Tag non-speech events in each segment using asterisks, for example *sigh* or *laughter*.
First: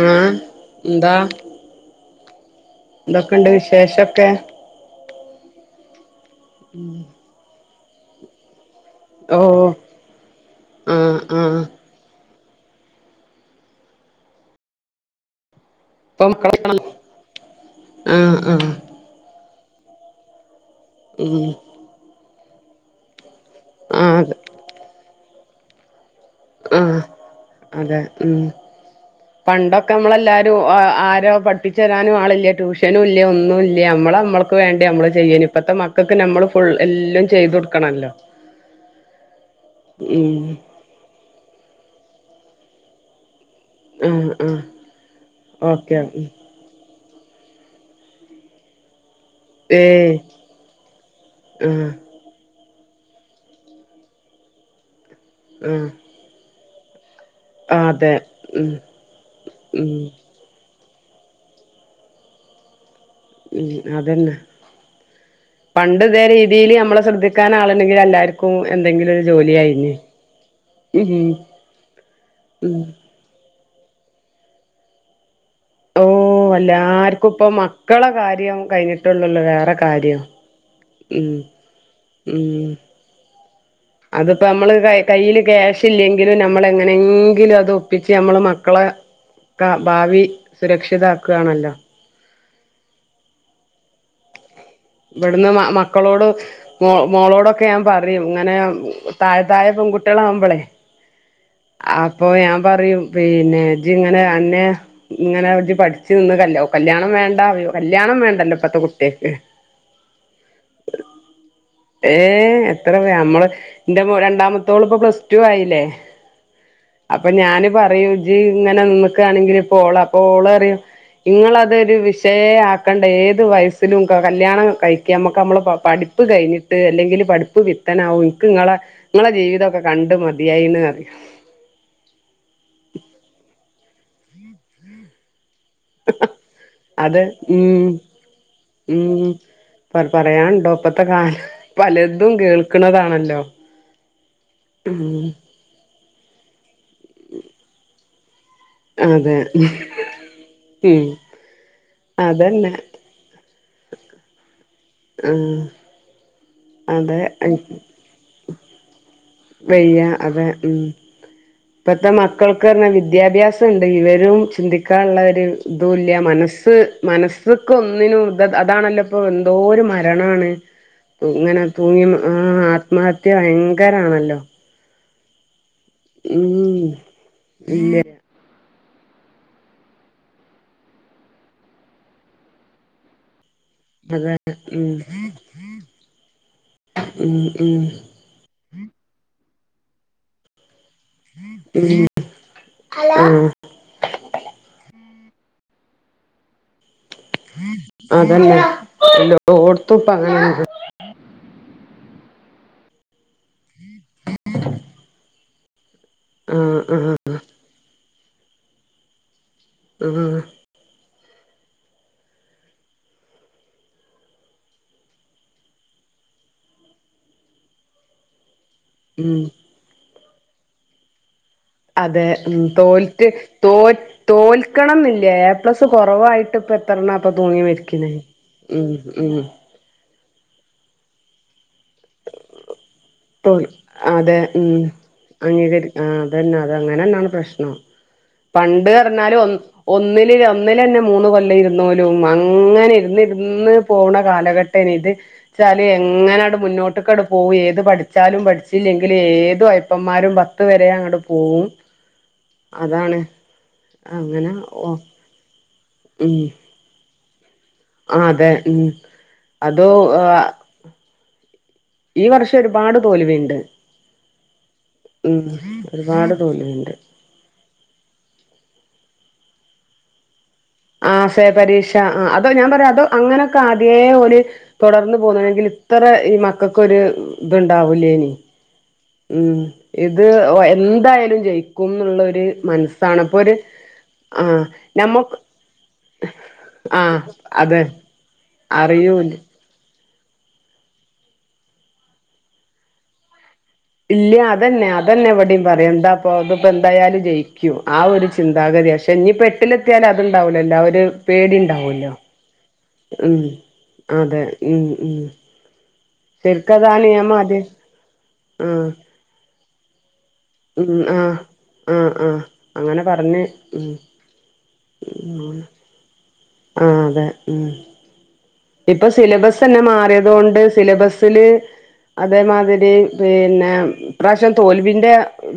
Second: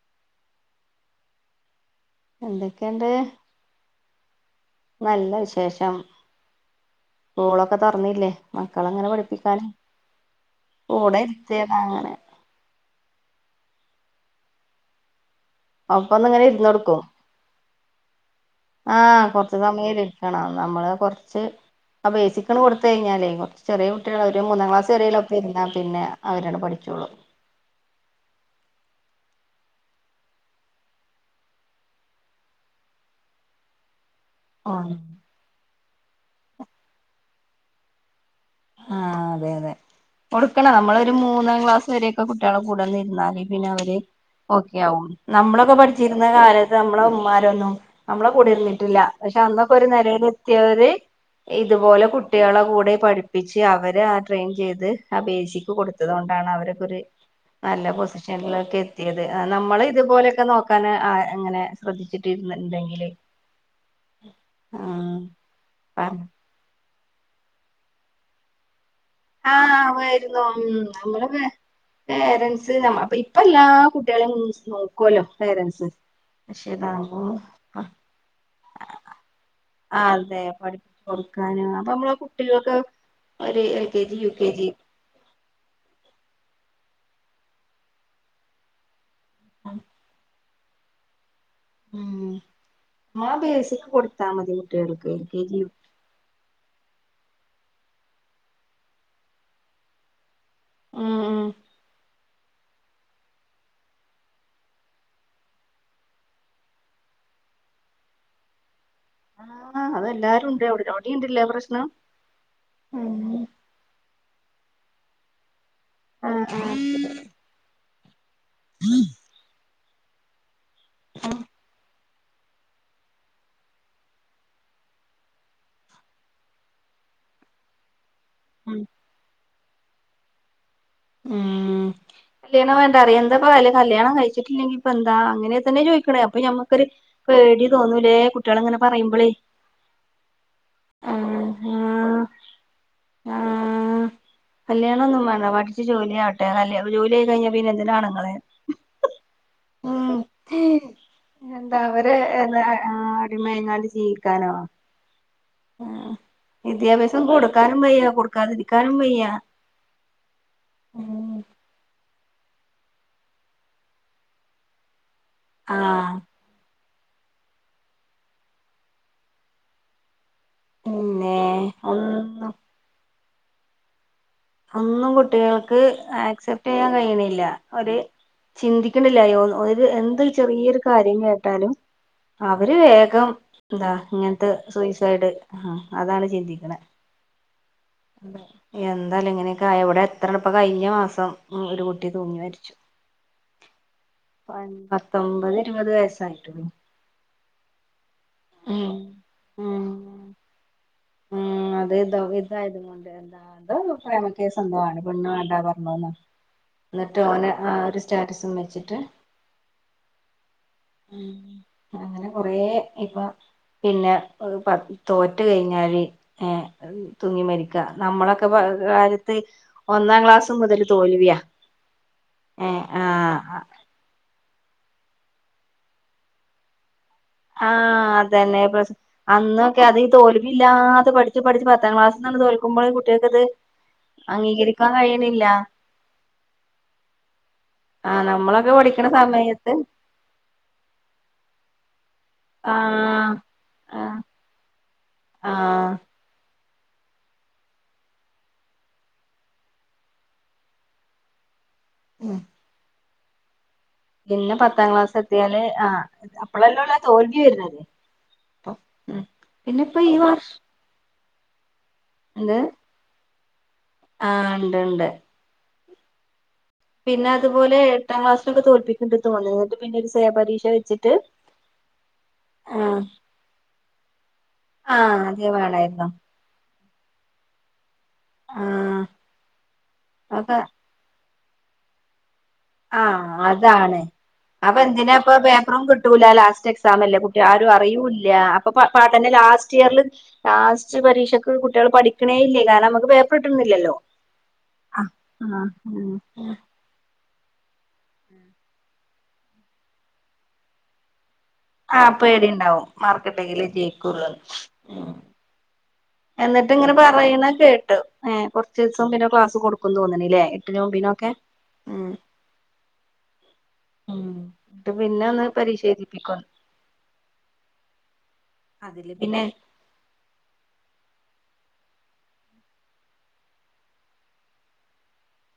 ഉം ഇന്താ എന്തൊക്കേണ്? ന്തൊക്കണ്ട് വിശേഷൊക്കെ? നല്ല വിശേഷം. ഉം. സ്കൂളൊക്കെ തൊറന്നില്ലേ മക്കളെങ്ങനെ ഓ പഠിപ്പിക്കാന് ആഹ് കൂടെ ആഹ് ഇര്ത്തിയതാണ്. ഒപ്പൊന്ന് ഇപ്പം ഇങ്ങനെ ഇരുന്നൊടുക്കും *unintelligible* ആഹ് ആഹ്. ആഹ് കൊർച്ച് സമയരിക്കണം നമ്മള് ഉം കൊർച്ച് അ ബേസിക്കണ് കൊടുത്തഴിഞ്ഞാലേയ് കൊർ ചെറീയേ ആഹ് കുട്ട്യാള് അതെ അവര് മൂന്നാം ക്ലാസ് വരേ ലൊപ്പെര്ന്നാ പിന്നെ അവരട് ആഹ് പഠിച്ചോളും. അതെ ഉം. പണ്ടൊക്കെ മ്മളെല്ലാരും ആ ആരോ പഠിപ്പിച്ചരാനും ആളില്ല ട്യൂഷനുല്ല്യാ ഒന്നുൽ നമ്മള് നമ്മൾക്ക് വേണ്ടി ആഹ് നമ്മള് ചെയ്യല് ഇപ്പത്തെ മക്കൾക്ക് നമ്മള് ഫുൾ എല്ലാം ചെയ്തു കൊടുക്കണല്ലോ. ആഹ് അതെ അതെ, ഉം കൊടുക്കണം നമ്മളൊരു മൂന്നാം ക്ലാസ് വരേയൊക്കെ കുട്ട്യാളെ കൂടെ നിന്നാല് പിന്നെ അവര് ആഹ് ആഹ് ഓക്കെ ആവും ന്നമ്മളൊക്കെ ഓക്കെ പഠിച്ചിരുന്ന ഉം കാല ന്നമ്മളെ ഉമ്മാരൊന്നും ന്നമ്മളെ കൂടേ ഇരുന്നിട്ടില്ലാ. പക്ഷെ അന്നൊക്കെ ഒരു ഏയ് നേലയിലെത്തിയവര് ആഹ് ഇതുപോലെ കുട്ട്യാളെ കൂടെ പഠി പ്പിച്ച് അവര് ആഹ് ട്രെയിൻ ചെയ്ത് ആ ബേസിക്ക് ആഹ് കൊടുത്തത് കൊണ്ടാണ് അവരോക്കൊരു നല്ല അതെ ഉം പൊസിഷനിലൊക്കെ എത്തിയത് നമ്മള് ഉം ഇതുപോലെയൊക്കെ നോ ക്കനാ അ അങ്ങനെ ശ്രദ്ധിച്ചിട്ട് ഇര്ന്ന്ട്ട്ണ്ടേങ്കിലേയ് ഉം അതന്നെ പണ്ട് ഇതേ പറഞ്ഞു രീ തില് ഞമ്മളെ ശ്രദ്ധിക്കാനാളുണ്ടെങ്കി എല്ലാർക്കും എന്തെങ്കിലൊ ആഹ് വരുന്നു ഉം നമ്മളെ പേ പേരൻസ് ഉം ഞമ്മളെ പ്പേ ഇ പ്പ എല്ലാ കുട്ട്യാളീം നോക്കുല്ലോ പേരൻസ്. ഓഹ് പക്ഷെ ഇതാകുമ്പോ എല്ലാർക്കുംപ്പ മക്കളെ കാര്യം കയ്ഞ്ഞിട്ടെള്ളൊല്ലോ വേറെ കാ ആഹ് അതെ പഠിപ്പിച്ച് കൊടുക്കാന് അപ്പൊ മ്മളെ കുട്ടികൾക്ക് അയ് ഒര് എ അത്പ്പൊ അമ്മള് കൈ കയ്യില് ക്യാഷില്ലെങ്കിലും നമ്മളെങ്ങനെങ്കിലും അത് ഒപ്പിച്ച് നമ്മള് മക്കളെ ക്കാ ഭാവി സുരക്ഷിതാക്ക് ആണല്ലോ. ഉം മ്മളാ ബേസിക്ക് കൊടുത്താ മതി കുട്ട്യാൾക്കയ് കെ ഇവിടുന്ന് ജി മക്കളോട് മോ മോളോടൊക്കെ ഞാം പറയും ഇങ്ങനെ താഴ തായെ പെൺകുട്ട്യാളാവുംമ്പളെയ് ഉം ഉം. അപ്പൊ ഞാം പറയും പിന്നെ ജ്ങ്ങനെ അന്നെ ഇങ്ങനെ ജ് പഠിച്ച് നിന്ന് കല്ല്യ കല്ല്യാണം വേണ്ടാ കല്ല്യാണം വേണ്ടല്ലോ ഇപ്പത്തെ കു ട്ട്യാക്ക് ആ അതെല്ലാരും ഉണ്ട് അവിടെ അവിടെ ഉണ്ടല്ലേ പ്രശ്നം ഏഹ് എത്ര ഉം ഞമ്മള് ൻ്റെ മൊ രണ്ടാമത്തോള് പ്പൊ പ്ലസ്ടു ആയിലേ. ആഹ് ആഹ്. അപ്പൊ ഞാന് പറയും ജ് ഇങ്ങനെ നിന്ന്ക്കാണെങ്കിലി പ്പോ ഓള അപ്പൊ ഓള് അറിം ഇങ്ങളതൊരു വിഷ് ശയേ ആക്കണ്ട ഏത് വയസ്സിലും ക കല്ല്യാണം കഴിക്കാ മ്മക്ക് അമ്മളെ പ പഠിപ്പ് കെയ്ഞ് അല്ലെങ്കില് പടിപ്പ് വിത്തനാവും ഇൻക്ക് ഇങ്ങളെ ഉം ഇങ്ങളെ ജീവിതക്കെ കണ്ട് മതിയായീന്ന് അറിം. ഉം കല്യാണം വേണ്ട അറിയാം എന്താപ്പ വല് കല്യാണം കഴിച്ചിട്ടില്ലെങ്കി ഇപ്പന്താ അങ്ങനെ തന്നെ ചോയ്ക്ക്ണ് അപ്പൊ ഞമ്മക്കൊരു അത് പേടി ഉം തോന്നൂലേ കുട്ട്യാള്ങ്ങനെ പറയുമ്പളേയ്. പറ പറയാണ്ടോ പ്പത്തെ കാലം പലതും കേൾക്ണതാണല്ലോ. കല്യാണം ഒന്നും വേണ്ട പഠിച്ചു ജോലി ആവട്ടെ കല്യാ ജോലി ആയി കഴിഞ്ഞാ പിന്നെന്തിനാണ്ങ്ങളേ. അതെ ഉം ഉം എന്താ അവര് എന്താ അതന്നെ ആ ഒരുമയങ്ങാട് ജീവിക്കാനോ ഉം ആഹ് വിദ്യാഭ്യാസം കൊടുക്കാനും വയ്യ കൊടുക്കാതിരിക്കാനും വയ്യ വയ്യ അതെ ഉം ഇപ്പത്തെ മക്കൾക്ക് ന്നർഞ്ഞാ വിദ്യാഭ്യാസംണ്ട് വിവരും ചിന്തിക്കാനുള്ളവര് ആഹ് ഇതുല്ല മനസ്സ് മനസ് ഇതക്ക് ഒന്നിനും ഇ അതാണല്ലോ ഇപ്പോൾ എന്തോ ഒരു മരണമാണ് പിന്നെ ഇങ്ങനെ തൂങ്ങി ഒന്നും ആഹ് ആത്മഹത്യ ഭയങ്കരാണല്ലോ ഒന്നും കുട്ടികൾക്ക് ആക്സെപ്റ്റ് ഉം ചെയ്യാൻ കഴിണില്ല ഇല്ല ഒരു ചിന്തിക്ക്ണില്ലായോ ഒര് എന്തൊരു ചെറിയൊരു കാര്യം കേട്ടാലും അവര് വേഗം എന്താ അതെ ഇങ്ങൻത്തെ ഉം സൂയിസൈഡ് അതാണ് ചിന്തിക്ക്ണ ഉം ഉം എന്താല്ലേ ഇങ്ങനെയൊക്കെ ആയ ഇവടെ എത്ര ഇപ്പം കഴിഞ്ഞ മാസ പം ഒരു ഉം കുട്ടി തൂങ്ങി മരിച്ചു ആഹ് പത്തൊമ്പത് ഇരുപത് വയസ്സായിട്ടുള്ളു അതന്നെ ഉം എല്ലോട്ത്തുപ്പം അങ്ങനെന്നെ ഉം അത് ഇതോ ഇതായത് കൊണ്ട് എന്താ പ്രേമ കേസ് എന്തോ ആണ് പെണ്ണ് വേണ്ടാ പറഞ്ഞന്ന് ആഹ് ആഹ് എന്നിട്ട് ഓന് ആ ഒരു സ്റ്റാറ്റസും വെച്ചിട്ട് ഉം അങ്ങനെ കൊറേ ഇപ്പൊ പിന്നെ പ തോറ്റ് കഴിഞ്ഞാല് ഏഹ് തൂങ്ങി മരിക്ക നമ്മളൊക്കെ ഉം കാലത്ത് ഒന്നാം ക്ലാസ് മുതൽ തോൽവിയാ അതെ ഉം ഏ തോറ്റ് ആഹ് തോ തോൽക്കണം എന്നില്ല എ പ്ലസ് കുറവായിട്ട് ഇപ്പം എത്രണ്ണ പ്പൊ തൂങ്ങി മരിക്ക്ണ് ആഹ് അതന്നെ ഉം പ്രശ് ഉം അന്നൊക്കെ അത് ഈ തോൽവില്ലാതെ പഠിച്ച് പഠിച്ചു പത്താം ക്ലാസ്ന്നങ്ട്ട് തോല് *unintelligible* അതെ ഉം അംഗീകരിക്കാൻ കഴിയണില്ല അംഗീകരി ആ അതന്നെ അത് അങ്ങനെന്നാണ് പ്രശ്നം ആഹ് നമ്മളൊക്കെ പണ്ട് പഠിക്കണ പറഞ്ഞാല് ഒ സമയത്ത് ഒന്നില് ഒന്നിലന്നെ മൂന്ന് കൊല്ലം ഇരുന്നോലും അങ്ങനെ ഇരുന്ന് ആഹ് രുന്ന് പോണ ആഹ് കാലഘട്ടേനി ഇത് ചാല് ആഹ് എങ്ങനട് മുന്നോട്ട്ക്കടെ പോകും ഏത് പഠ പഠിച്ചാലും പഠിച്ചല്ലെങ്കിലും ഏതു ഒയപ്പന്മാരും പത്ത് വരെ അങ്ങട്ട് പോവും ഉം അതാണ് അങ്ങനെ പിന്നെ പത്താം ഓ ക്ലാസ് എത്തിയാല് ആ അപ്പളല്ലോള്ളൂ ആ തോൽവി വര്ണത് ആഹ് അതെ ഉം അതോ ഈ ആ വർഷം ഈ ഉണ്ട് വർഷം ഒരുപാട് തോൽവിണ്ട് ആഹ് ഉണ്ട് ണ്ട് ഉം ഒരുപാട് തോൽവിണ്ട് പിന്നെ അതുപോലെ, എട്ടാം ക്ലാസിലൊക്കെ തോൽപ്പിക്ക്ണ്ട് തോന്ന്ന് ന്ന്ട്ട് പിന്നെ ഒരു സേ പരീക്ഷ എഴ ആഹ്, സേ പരീക്ഷ. ആഹ് അത് ഞാൻ പറയാ ആഹ് അതോ അങ്ങനൊക്കെ ആദ്യേ ഓല് തുടർന്ന് ആഹ് അതേ പോന്നീനെങ്കിൽ, ഇത്ര വേണായിരുന്നു ഈ മ ക്കക്കൊരു ഇത് ഇണ്ടാവുലേയിനി. ആഹ് ഉം. ഇത് അപ്പൊ എന്തായാലും ജയിക്കുംന്നുള്ള ഒര് ആഹ്, അതാണ്. അപ്പൊ എന്തിനാപ്പൊ ഞമ്മക്ക് പേപ്പറും കി ട്ടൂല, ലാസ്റ്റ് എക്സാമല്ലേ ആഹ് കുട്ടി ആരും അതെ അറിയൂല്ല, അപ്പൊ പാ പാട്ടൻ്റെ അറിയൂല്ല ലാസ്റ്റ് ഇയർല് ലാസ്റ്റ് പരീക്ഷക്ക് കുട്ടികൾ പഠിക്കണേ ഇല്ലേ. കാരണം നമുക്ക് പേപ്പർ കി ട്ട്ണില്ലല്ലോ ഇല്ല. അതന്നെ അതന്നെ ഇവടിം പറയ. ന്താപ്പൊ ആഹ് ഇതിപ്പോ ത്തയാലും ജയിക്കും ആ ഒരു ചിന്താഗതി ആ ക്ഷെ ഞ്പ്പ എട്ട് ലെത്തിയാല് അതുണ്ടാവ് ല്ലല്ലോ ആ ഒരു പേടി ണ്ടാവല്ലോ ആഹ് പേടിണ്ടാവും ഉം മാർക്കിണ്ടെങ്കിലേ ജയിക്കുള്ളൂന്ന് അതെ ഉം ഉം എന്ന്ട്ട് ഇങ്ങന ശരിക്കതാണ് ഞാൻ പറയുന്ന ആദ്യം കേട്ടു ഏ ആഹ് കൊർചൂസം പിന്നെ ക്ലാസ് കൊടുക്കു തോന്ന്ണ് ലെ നോബിനൊകെ ആഹ ആഹ അങ്ങന പറഞ്ഞ് ഉം ട്ട് പിന്നെ ഒന്ന് ഉം പരിശീലിപ്പിക്കും ആഹ അതെ ഉം ഇപ്പ അതില് പിന്നെ സിലബസന്നെ മാറിയതോണ്ട് സിലബസില് അതേമാതിരി പിന്നെ ഇപ്രാശ്യം തോൽവിന്റെ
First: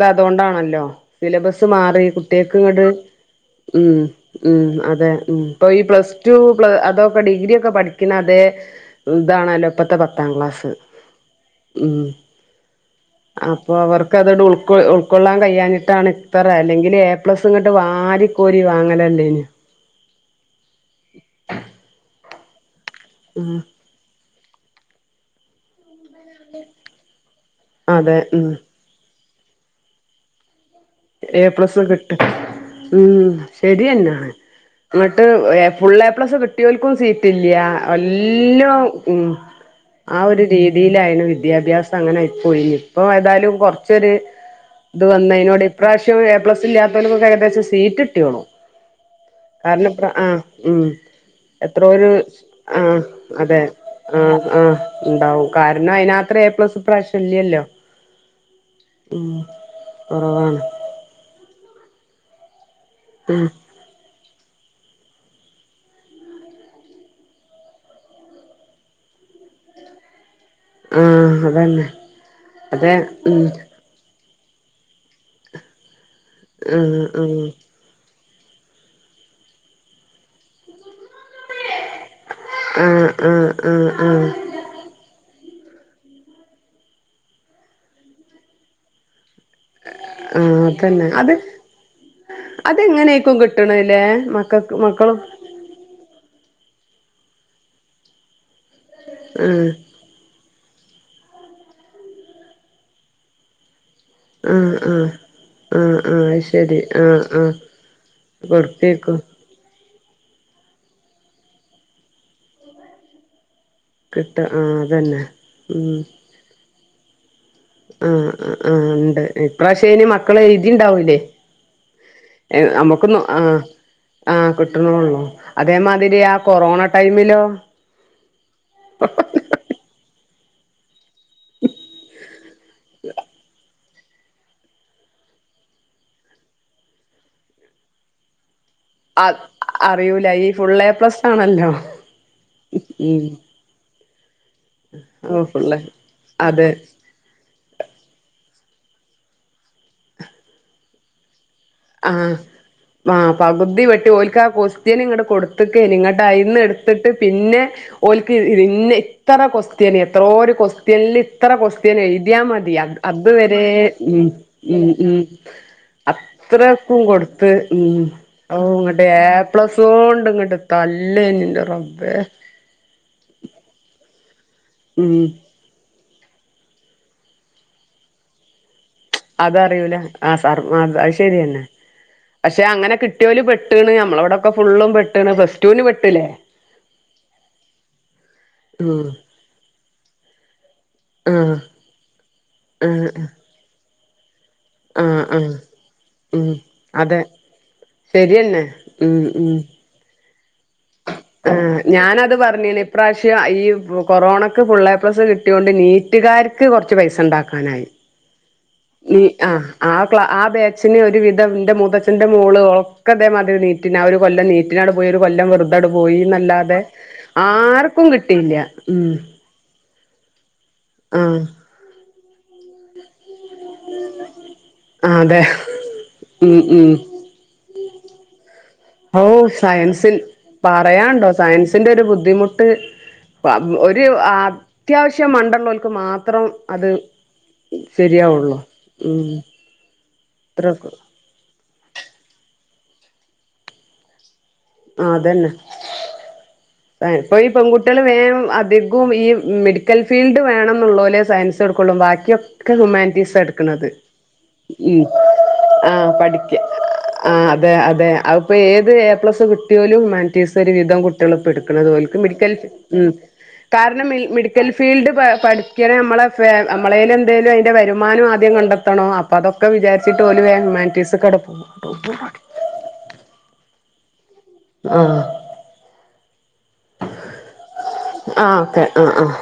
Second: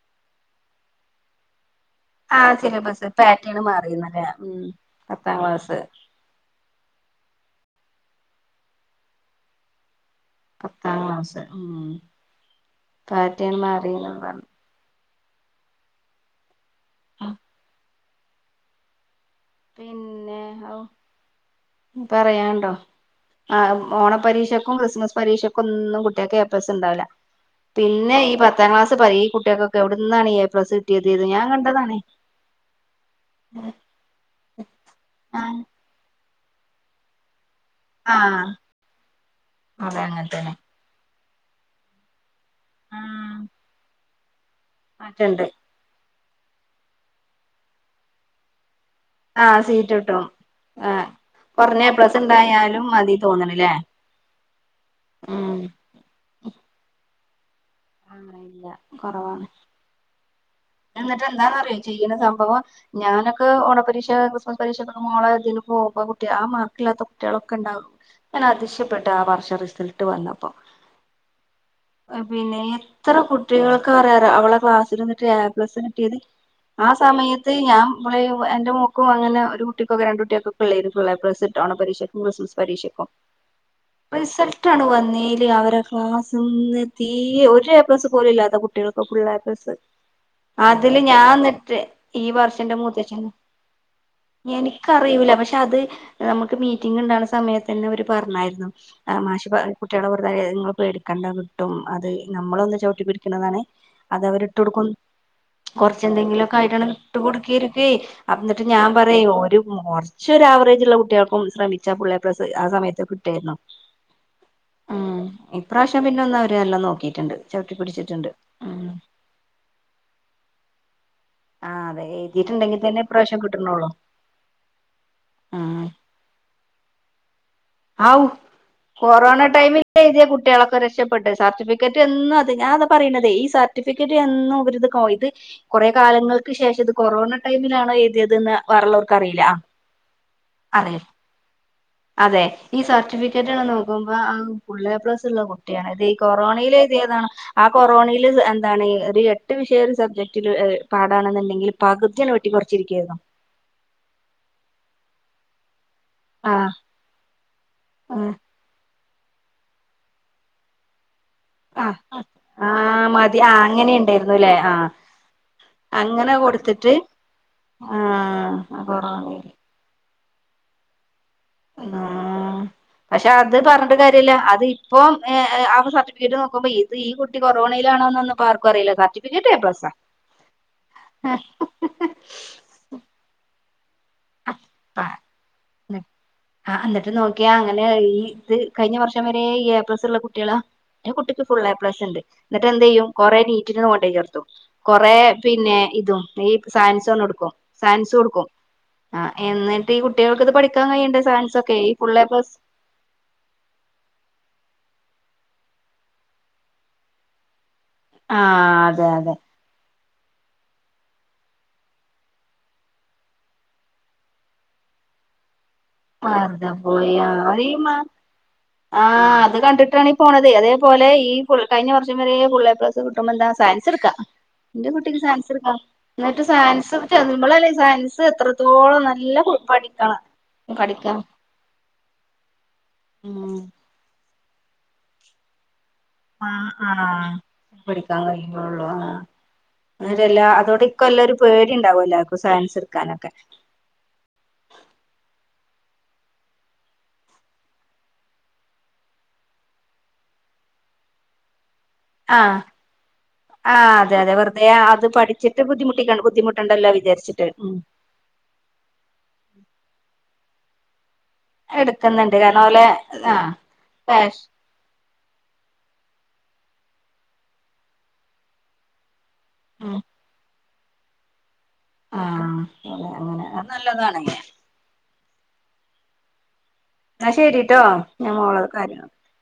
ത് അതോണ്ടാണല്ലോ സിലബസ് മാറി ആ കുട്ടേക്ക് ഇങ്ങട്ട് സിലബസ് പാറ്റേൺ ഉം മാറിന്നല്ലേ ഉം അതെ പത്താം ഉം ഇപ്പൊ ക്ലാസ് ഈ പ്ലസ് റ്റു പ്ല അതൊക്കെ ഡിഗ്രിയൊക്കെ പഠിക്ക്‌ന്ന അതേ ഇതാണല്ലോ ഇപ്പത്തെ പ ത്താം ക്ലാസ്സ്‌ പത്താം ക്ലാസ് ഉം പാറ്റേൺ അപ്പൊ മാറിന്ന് അവർക്കത് പറഞ്ഞു ഉൾ ക്കൊ ഉൾക്കൊള്ളാൻ കയ്യാഞ്ട്ടാണ് ഇത്തറെ അല്ലെങ്കില് എ പ്ലസ് ഇങ്ങട്ട് വാരി കോരി വാങ്ങലെല്ലയ്ന്യോ പിന്നെ അവു പറയാണ്ടൊ ആ ഉം ഓണ പരീക്ഷക്കും ക്രിസ്മസ് പരീക്ഷയ്ക്കൊന്നും കു ട്ടെക്കെ എ പ്ലസ്സ് ണ്ടാവില്ല പിന്നെ അതെ ഈ ഉം പത്താം ക്ലാസ് പരി ഈ കുട്ടെകക്കൊ എട്ന്നാണി എ പ്ലസ്സ് എ പ്ലസ് കിട്ട് ഉം ശരിയെന്നാണ്. ങ്ങട്ട് ആ എ ഫുൾ എ പ്ലസ് കിട്ടിയോൽക്കും സീറ്റ് ഇൽയാ ആ ഒല്ലും ഉം അതെ ആ അങ്ങനെ ഒരു തന്നെ രീ തിയിലായിണ് വിദ്യാഭ്യാസം അങ്ങനെ ആയിപ്പോയിനി ഇപ്പ ആഹ് ഏതാലും കൊർ ച്ചൊര് ഇത് മാറ്റണ്ട് വന്നേയിനോട് ഇപ്രാവശ്യം എ പ്ലസ് ഇല്ലാത്തോൽകൊക്കെ ഏകദേശം സീറ്റ് ട്ടിയോളും. ആഹ് കാരണം സീറ്റ് പ കിട്ടും ആഹ് ഉം ആഹ് കൊറഞ്ഞ എ എത്രരു പ്ലസ് ആ ഉണ്ടായാലും മതി അതെ തോന്നണില്ലേ ആഹ ആഹ് ണ്ടാവും ഉം കാരണം അയിനാത്ര എ പ്ലസ് ഇപ്രാവശ്യം ഇൽയല്ലോ. ആണ ഇല്ല കൊറവാണ്. ഒറവാണ്. എന്നിട്ട് എന്താന്ന്അറിയോ ചെയ്യുന്ന സംഭവം ഉം ഞാനൊക്കെ ഓണപരീക്ഷ ഓണ പരീക്ഷക്കൊക്കെ മോളേ ഇതിന് പോക്മ്പ കുട്ടി ആ മാർക്ക്‌ലാത്ത കുട്ടിയെളൊക്കെ ണ്ടാവു ഞാന് അത്ശയപ്പെട്ട ആ വർഷ റിസൽ ട്ട് വന്നപ്പം ആഹ് അതന്നെ പിന്നെ അതെ എത്ര ഉം കുട്ടികൾ *unintelligible* അവള ക്ലാസ്സിൽന്നിട്ട് എ പ്ലസ് കിട്ടിയത് ആ സമയത്ത് ഞാൻ *unintelligible* എന്റെ മോക്കും അങ്ങനെ ഒരു കുട്ടിക്കൊക്കെ രണ്ട് കുട്ടേൾകൊ പ്പളേയ്നും ഫുള്ള് എ പ്ലസ്സ് ട്ടൊ ഓണ പരീക്ഷ കൃഷ്മസ്സ്‌ പരീക്ഷക്കും ആഹ് ആഹ് ആഹ് ആഹ് ആഹ് ആഹ് റിസൽ ട്ടാണ് വന്നീല് അവരെ ക്ലാസ്സ്ന്ന് തീ ഒര് എ പ്ലസ്സ് പോലും ഇല്ലാത്ത കുട്ട്യേൾകൊക ഫുള്ള് എ പ്ലസ്സ് ആഹ് അതില് അതന്നെ അത് ഞാന്ന്ട്ട് ഈ വർഷന്റെ മൂത്തഛെന്ന് അതെങ്ങനെക്കും കിട്ടണല്ലേ മക്കൾക്ക് മക്കളും എനിക്കറിയൂല പക്ഷെ ട്ടഅത് അമക്ക് മീറ്റിംഗ് ണ്ടാക്ണ സമയത്തെന്നെ അവര് പറഞ്ഞായിരുന്നു ആ മാശ് പറ ആഹ് കു ട്ടിളെ വെറുതെ ങ്ങള് പേടിക്കേണ്ട കിട്ടും അത് നമ്മളൊന്ന് ചൗട്ടിപ്പിടിക്ക്‌ണതാണ്. അത് അവര്ട്ട് ആഹ് ഒട്ക്കും ആഹ് ആഹ് ആഹ് അത് കൊർചെന്തെങ്കിലൊക്കെ ശരി ആയിട്ടാണ് ഇട്ട് ആഹ് ആഹ് കൊട്ക്കാരിക്കെ അ ന്ന്ട്ട് ഞാ കൊടുത്തേക്കും പറയും ഓര് ചൊരു ആവറേജ്ള്ള കുട്ട്യേക്കും ശ്രമിച്ചാ ഫുള്ള് എ പ്ലസ്സ് ആ സമയത്ത് കിട്ടെയിരുന്നു. കിട്ട ആഹ് ഉം അതന്നെ ഇപ്രാവശ്യം പിന്നെന്ന അവര് എല്ലാം നോക്കിട്ട്ണ്ട്. ഉം ഉം ണ്ട് ഇപ്രാവശ്യ അയ്ന് മക്കളെ എയ്തിണ്ടാവൂല്ലേ. ആഹ് അതെ എയ്തിട്ട്ണ്ടെങ്കിതന്നെ പ്രാവശ്യം കിട്ടണോള്ളൂ. ആഹ കിട്ട്ണോള്ളൂ അതേമാതിരി ആ കൊറോണ ടൈമിലോ ആവൂ കൊറോന ടൈമി ഇപ്പോൾ എഴുതിയ കുട്ടികളൊക്കെ രക്ഷപ്പെട്ട് സർട്ടിഫിക്കറ്റ് എന്നും അത് ഞാൻ അത് പറണുന്നത്ഈ സ സർട്ടിഫിക്കറ്റ് എന്നുംരി ഇത് ഇത് കൊറെ കാലങ്ങൾക്ക് ശേഷം ഇത് കൊറോണ ടൈമിലാണ് എഴുയതിയതിന്ന് അ അറില ഈ ഫുൾ എ അറിയാം പ്ലസ് ആണല്ലോ അതെ ഈ ഉം സർട്ടിഫിക്കറ്റ്ണ നോ ആക്കുമ്പ പുള്ളെ പ്ലസ്ള്ള ഓഹ് ഫുള്ള് കുട്ടിയാണ് ഇത് ഈ അതെ കൊറോണയില എഴുതിയ താണ് ആ കൊറോണയിൽ എന്താണ് ഒരു എട്ട് വിഷയം ഒരു സബ്ജക്റ്റില് പാടാണെന്നുണ്ടെങ്കില് ആ ആ പകുതി വെട്ടി ഓലക് ആ കൊക്സ്റ്റ്യൻ ഇങ്ങടെ കൊടുത്തട്ട് നിങ്ങ ന്ന് ആഹ് എടുത്തിട്ട് പിന്നെ ആഹ് ഓലക്ക്ന്ന ഇത്ര കൊസ്തിയാണ് എന്തോഒരു കൊസ് ത്യനിൽ ഇത്ര ക്സ്ത്യൻ ആഹ് എഴുതിയാൽ മതി അ ആഹ് മതി ആഹ് അതുവരെ അങ്ങനെ ഉ ഉണ്ടായിരുന്നുല്ലേ ഉ ആഹ് ഉ അങ്ങനെ കൊടുത്തിട്ട് എത്രക്കും കൊടുത്ത് ആഹ് ഉങ്ങട്ട് എ കൊറോണയില് പ്ലസ് സോണ്ട് ഇങ്ങട്ട് തല്ലെന്ന് ഉ പക്ഷെ അത് പറഞ്ഞിട്ട കാര്യല്ല അത് ഇപ്പോം ഉം ഏ സർട്ടി വീട് നോക്ക്പോ ഇത് ഈ കുട്ടി കൊറോണാണോന്നപ്പോ ആർക്കും അറിയില്ല കാ അതറിയൂല ആ സർ അ അത് ശരിയന്നെ പക്ഷെ അങ്ങനെ കി റ്റൽ പെട്ടണ് നമ്മള അവിടെക്ക ഫുള്ളും പെട്ടണ് പ്ലസ് ടുവിന് പെട്ടില്ലേ ആ എന്നിട്ട് നോക്കിയാ അങ്ങനെ ഈ ഇത് കഴിഞ്ഞ ഉം വർഷം വരെ എ പ്ലസ് ഉള്ള കുട്ടികളാ എന്റെ കുട്ടക്ക് ആഹ് ഫുൾ ഐ പ്ലസ് ഉണ്ട് എന്നിട്ട എന്ത ചെയ്യും ആഹ് കൊറെ നീറ്റിന് കൊണ്ടേയ് ചേർത്തും കൊറേ ആഹ് ആഹ് പിന്നെ ഇതും ഈ ഉം സയൻസ് അതെ ഒന്ന എടുക്കും സയൻസ് കൊടുക്കും ശരിയെന്നെ ആ ഉം എന്നിട്ട് ഈ കുട്ടികൾക്ക് ഇത് പഠിക്കാൻ കഴിയണ്ടേ ആ സയൻസ് ഒക്കെ ഈ ഫുൾ എ ഞാനത് പ്ലസ് പറഞ്ഞി ന് ഇപ്രരാവശ്യം ഈ കൊറോണക്ക് ഫുള്ളെ പ്ലസ്സ് കിട്ടിയൊണ്ട് നീറ്റുകാർക്ക് കുറച്ച് പൈസ ഉണ്ടാക്കാനായി ആ അതെ നീ അതെ ആഹ് ആ ക്ലാ ആ ബേച്ചന് ഒരു വിധംന്റെ മുതത്തച്ഛ്ന്റെ മോള് ഒക്ക അതേ മതിരി നീ പിന്നെ ആ ഒരു കൊല്ലം നീറ്റിനാണ് പോയി ഒരു കൊം വെറുത് വറുതാ പോയി അറീ ആർക്കും കിട്ടിയില്ല ഉം ആഹ അത് കണ്ടിട്ടണ പോണത് അതേപോലെ ഈ ആഹ് കഴിഞ്ഞ വർഷങ്ങളിൽ ഫൂൾഎ പ്ലസ്കൂട്ടുമ്പോ എന്താ സയൻസ് എടുക്കാ എന്റെ ആഹ് കുട്ടിക്ക് അതെ സയൻസ് എടുക്കാം എന്നിട്ട് ഉം ഉം സയൻസ് നമ്മളല്ലേ സയൻസ് എത്രത്തോളം നല്ല പഠിക്കണം പഠിക്കാം പറയുണ്ടോ സയൻസിന്റെ ഒരു ബുദ്ധിമുട്ട് ഉം ഒരു അത്യാവശ്യ മണ്ട ളോർക്ക് മാ ആ ആഹ് ആണാപിഠിക്കാൻ ശരിയാവുള്ളൂ കഴിവോള്ളോ ആ ഉം അല്ലാ അതോടെ അത്രക്ക് ഇക്ക എല്ലാം ഒരു പേടി ഉണ്ടാവുമല്ലർക്കും സയൻസ് എടുക്കാനൊക്കെ ആ അതന്നെ ഇപ്പൊ ഈ പെൺകുട്ടികൾ വേം അധികവും ഈ മെഡിക്കൽ ഫീൽഡ് വേണം എന്നുള്ള ലേ സയൻസ് എടുക്കൊള്ളും ബാക്കി ആഹ് ബാക്കിയൊക്കെ ഹുമാനിറ്റീസ് എടുക്കണത് ആഹ് അതെ അതെ വെറുതെ ഉ അത് പഠിച്ചിട്ട് ആ ബുദ്ധിമുട്ടിക്ക പഠിക്ക ബുദ്ധിമുട്ടുണ്ടല്ലോ ആ വിചാരിച്ചിട്ട് അതെ ഉം അതെ അപ്പോ ഏത് എ പ്ലസ് കിട്ടിയലും ഉമൻറ്റീസ ഒരു വിധം കുട്ടികള് ഇപ്പോ എടുക്കും ഒൽക് എടുക്കുന്നുണ്ട് മെഡിക്കൽ കാരണം ഓലെ ആഹ് കാരണം മിൽ പാഷ് മെഡി ക്കൽ ഫീൽഡ് പഠിക്കണേ നമ്മളെ നമ്മളേല് എന്തെേലും അതിൻ്റെ വരുമാനം ആദ്യം കണ്ടെത്തണം അപ്പ അതൊ ഉം വിചാരിച്ചട്ട്ഓല് വേഗം ഹ്യമാൻറ്റീസ് കാണ്ട് ആഹ അ അങ്ങനെ അത് നല്ലതാണെെല്ലെ ആഹ ആ ശെരിട്ടോ ഞാൻ മോള ആഹ് ഓക്കെ കാര്യങ്ങള ആഹ് ആഹ്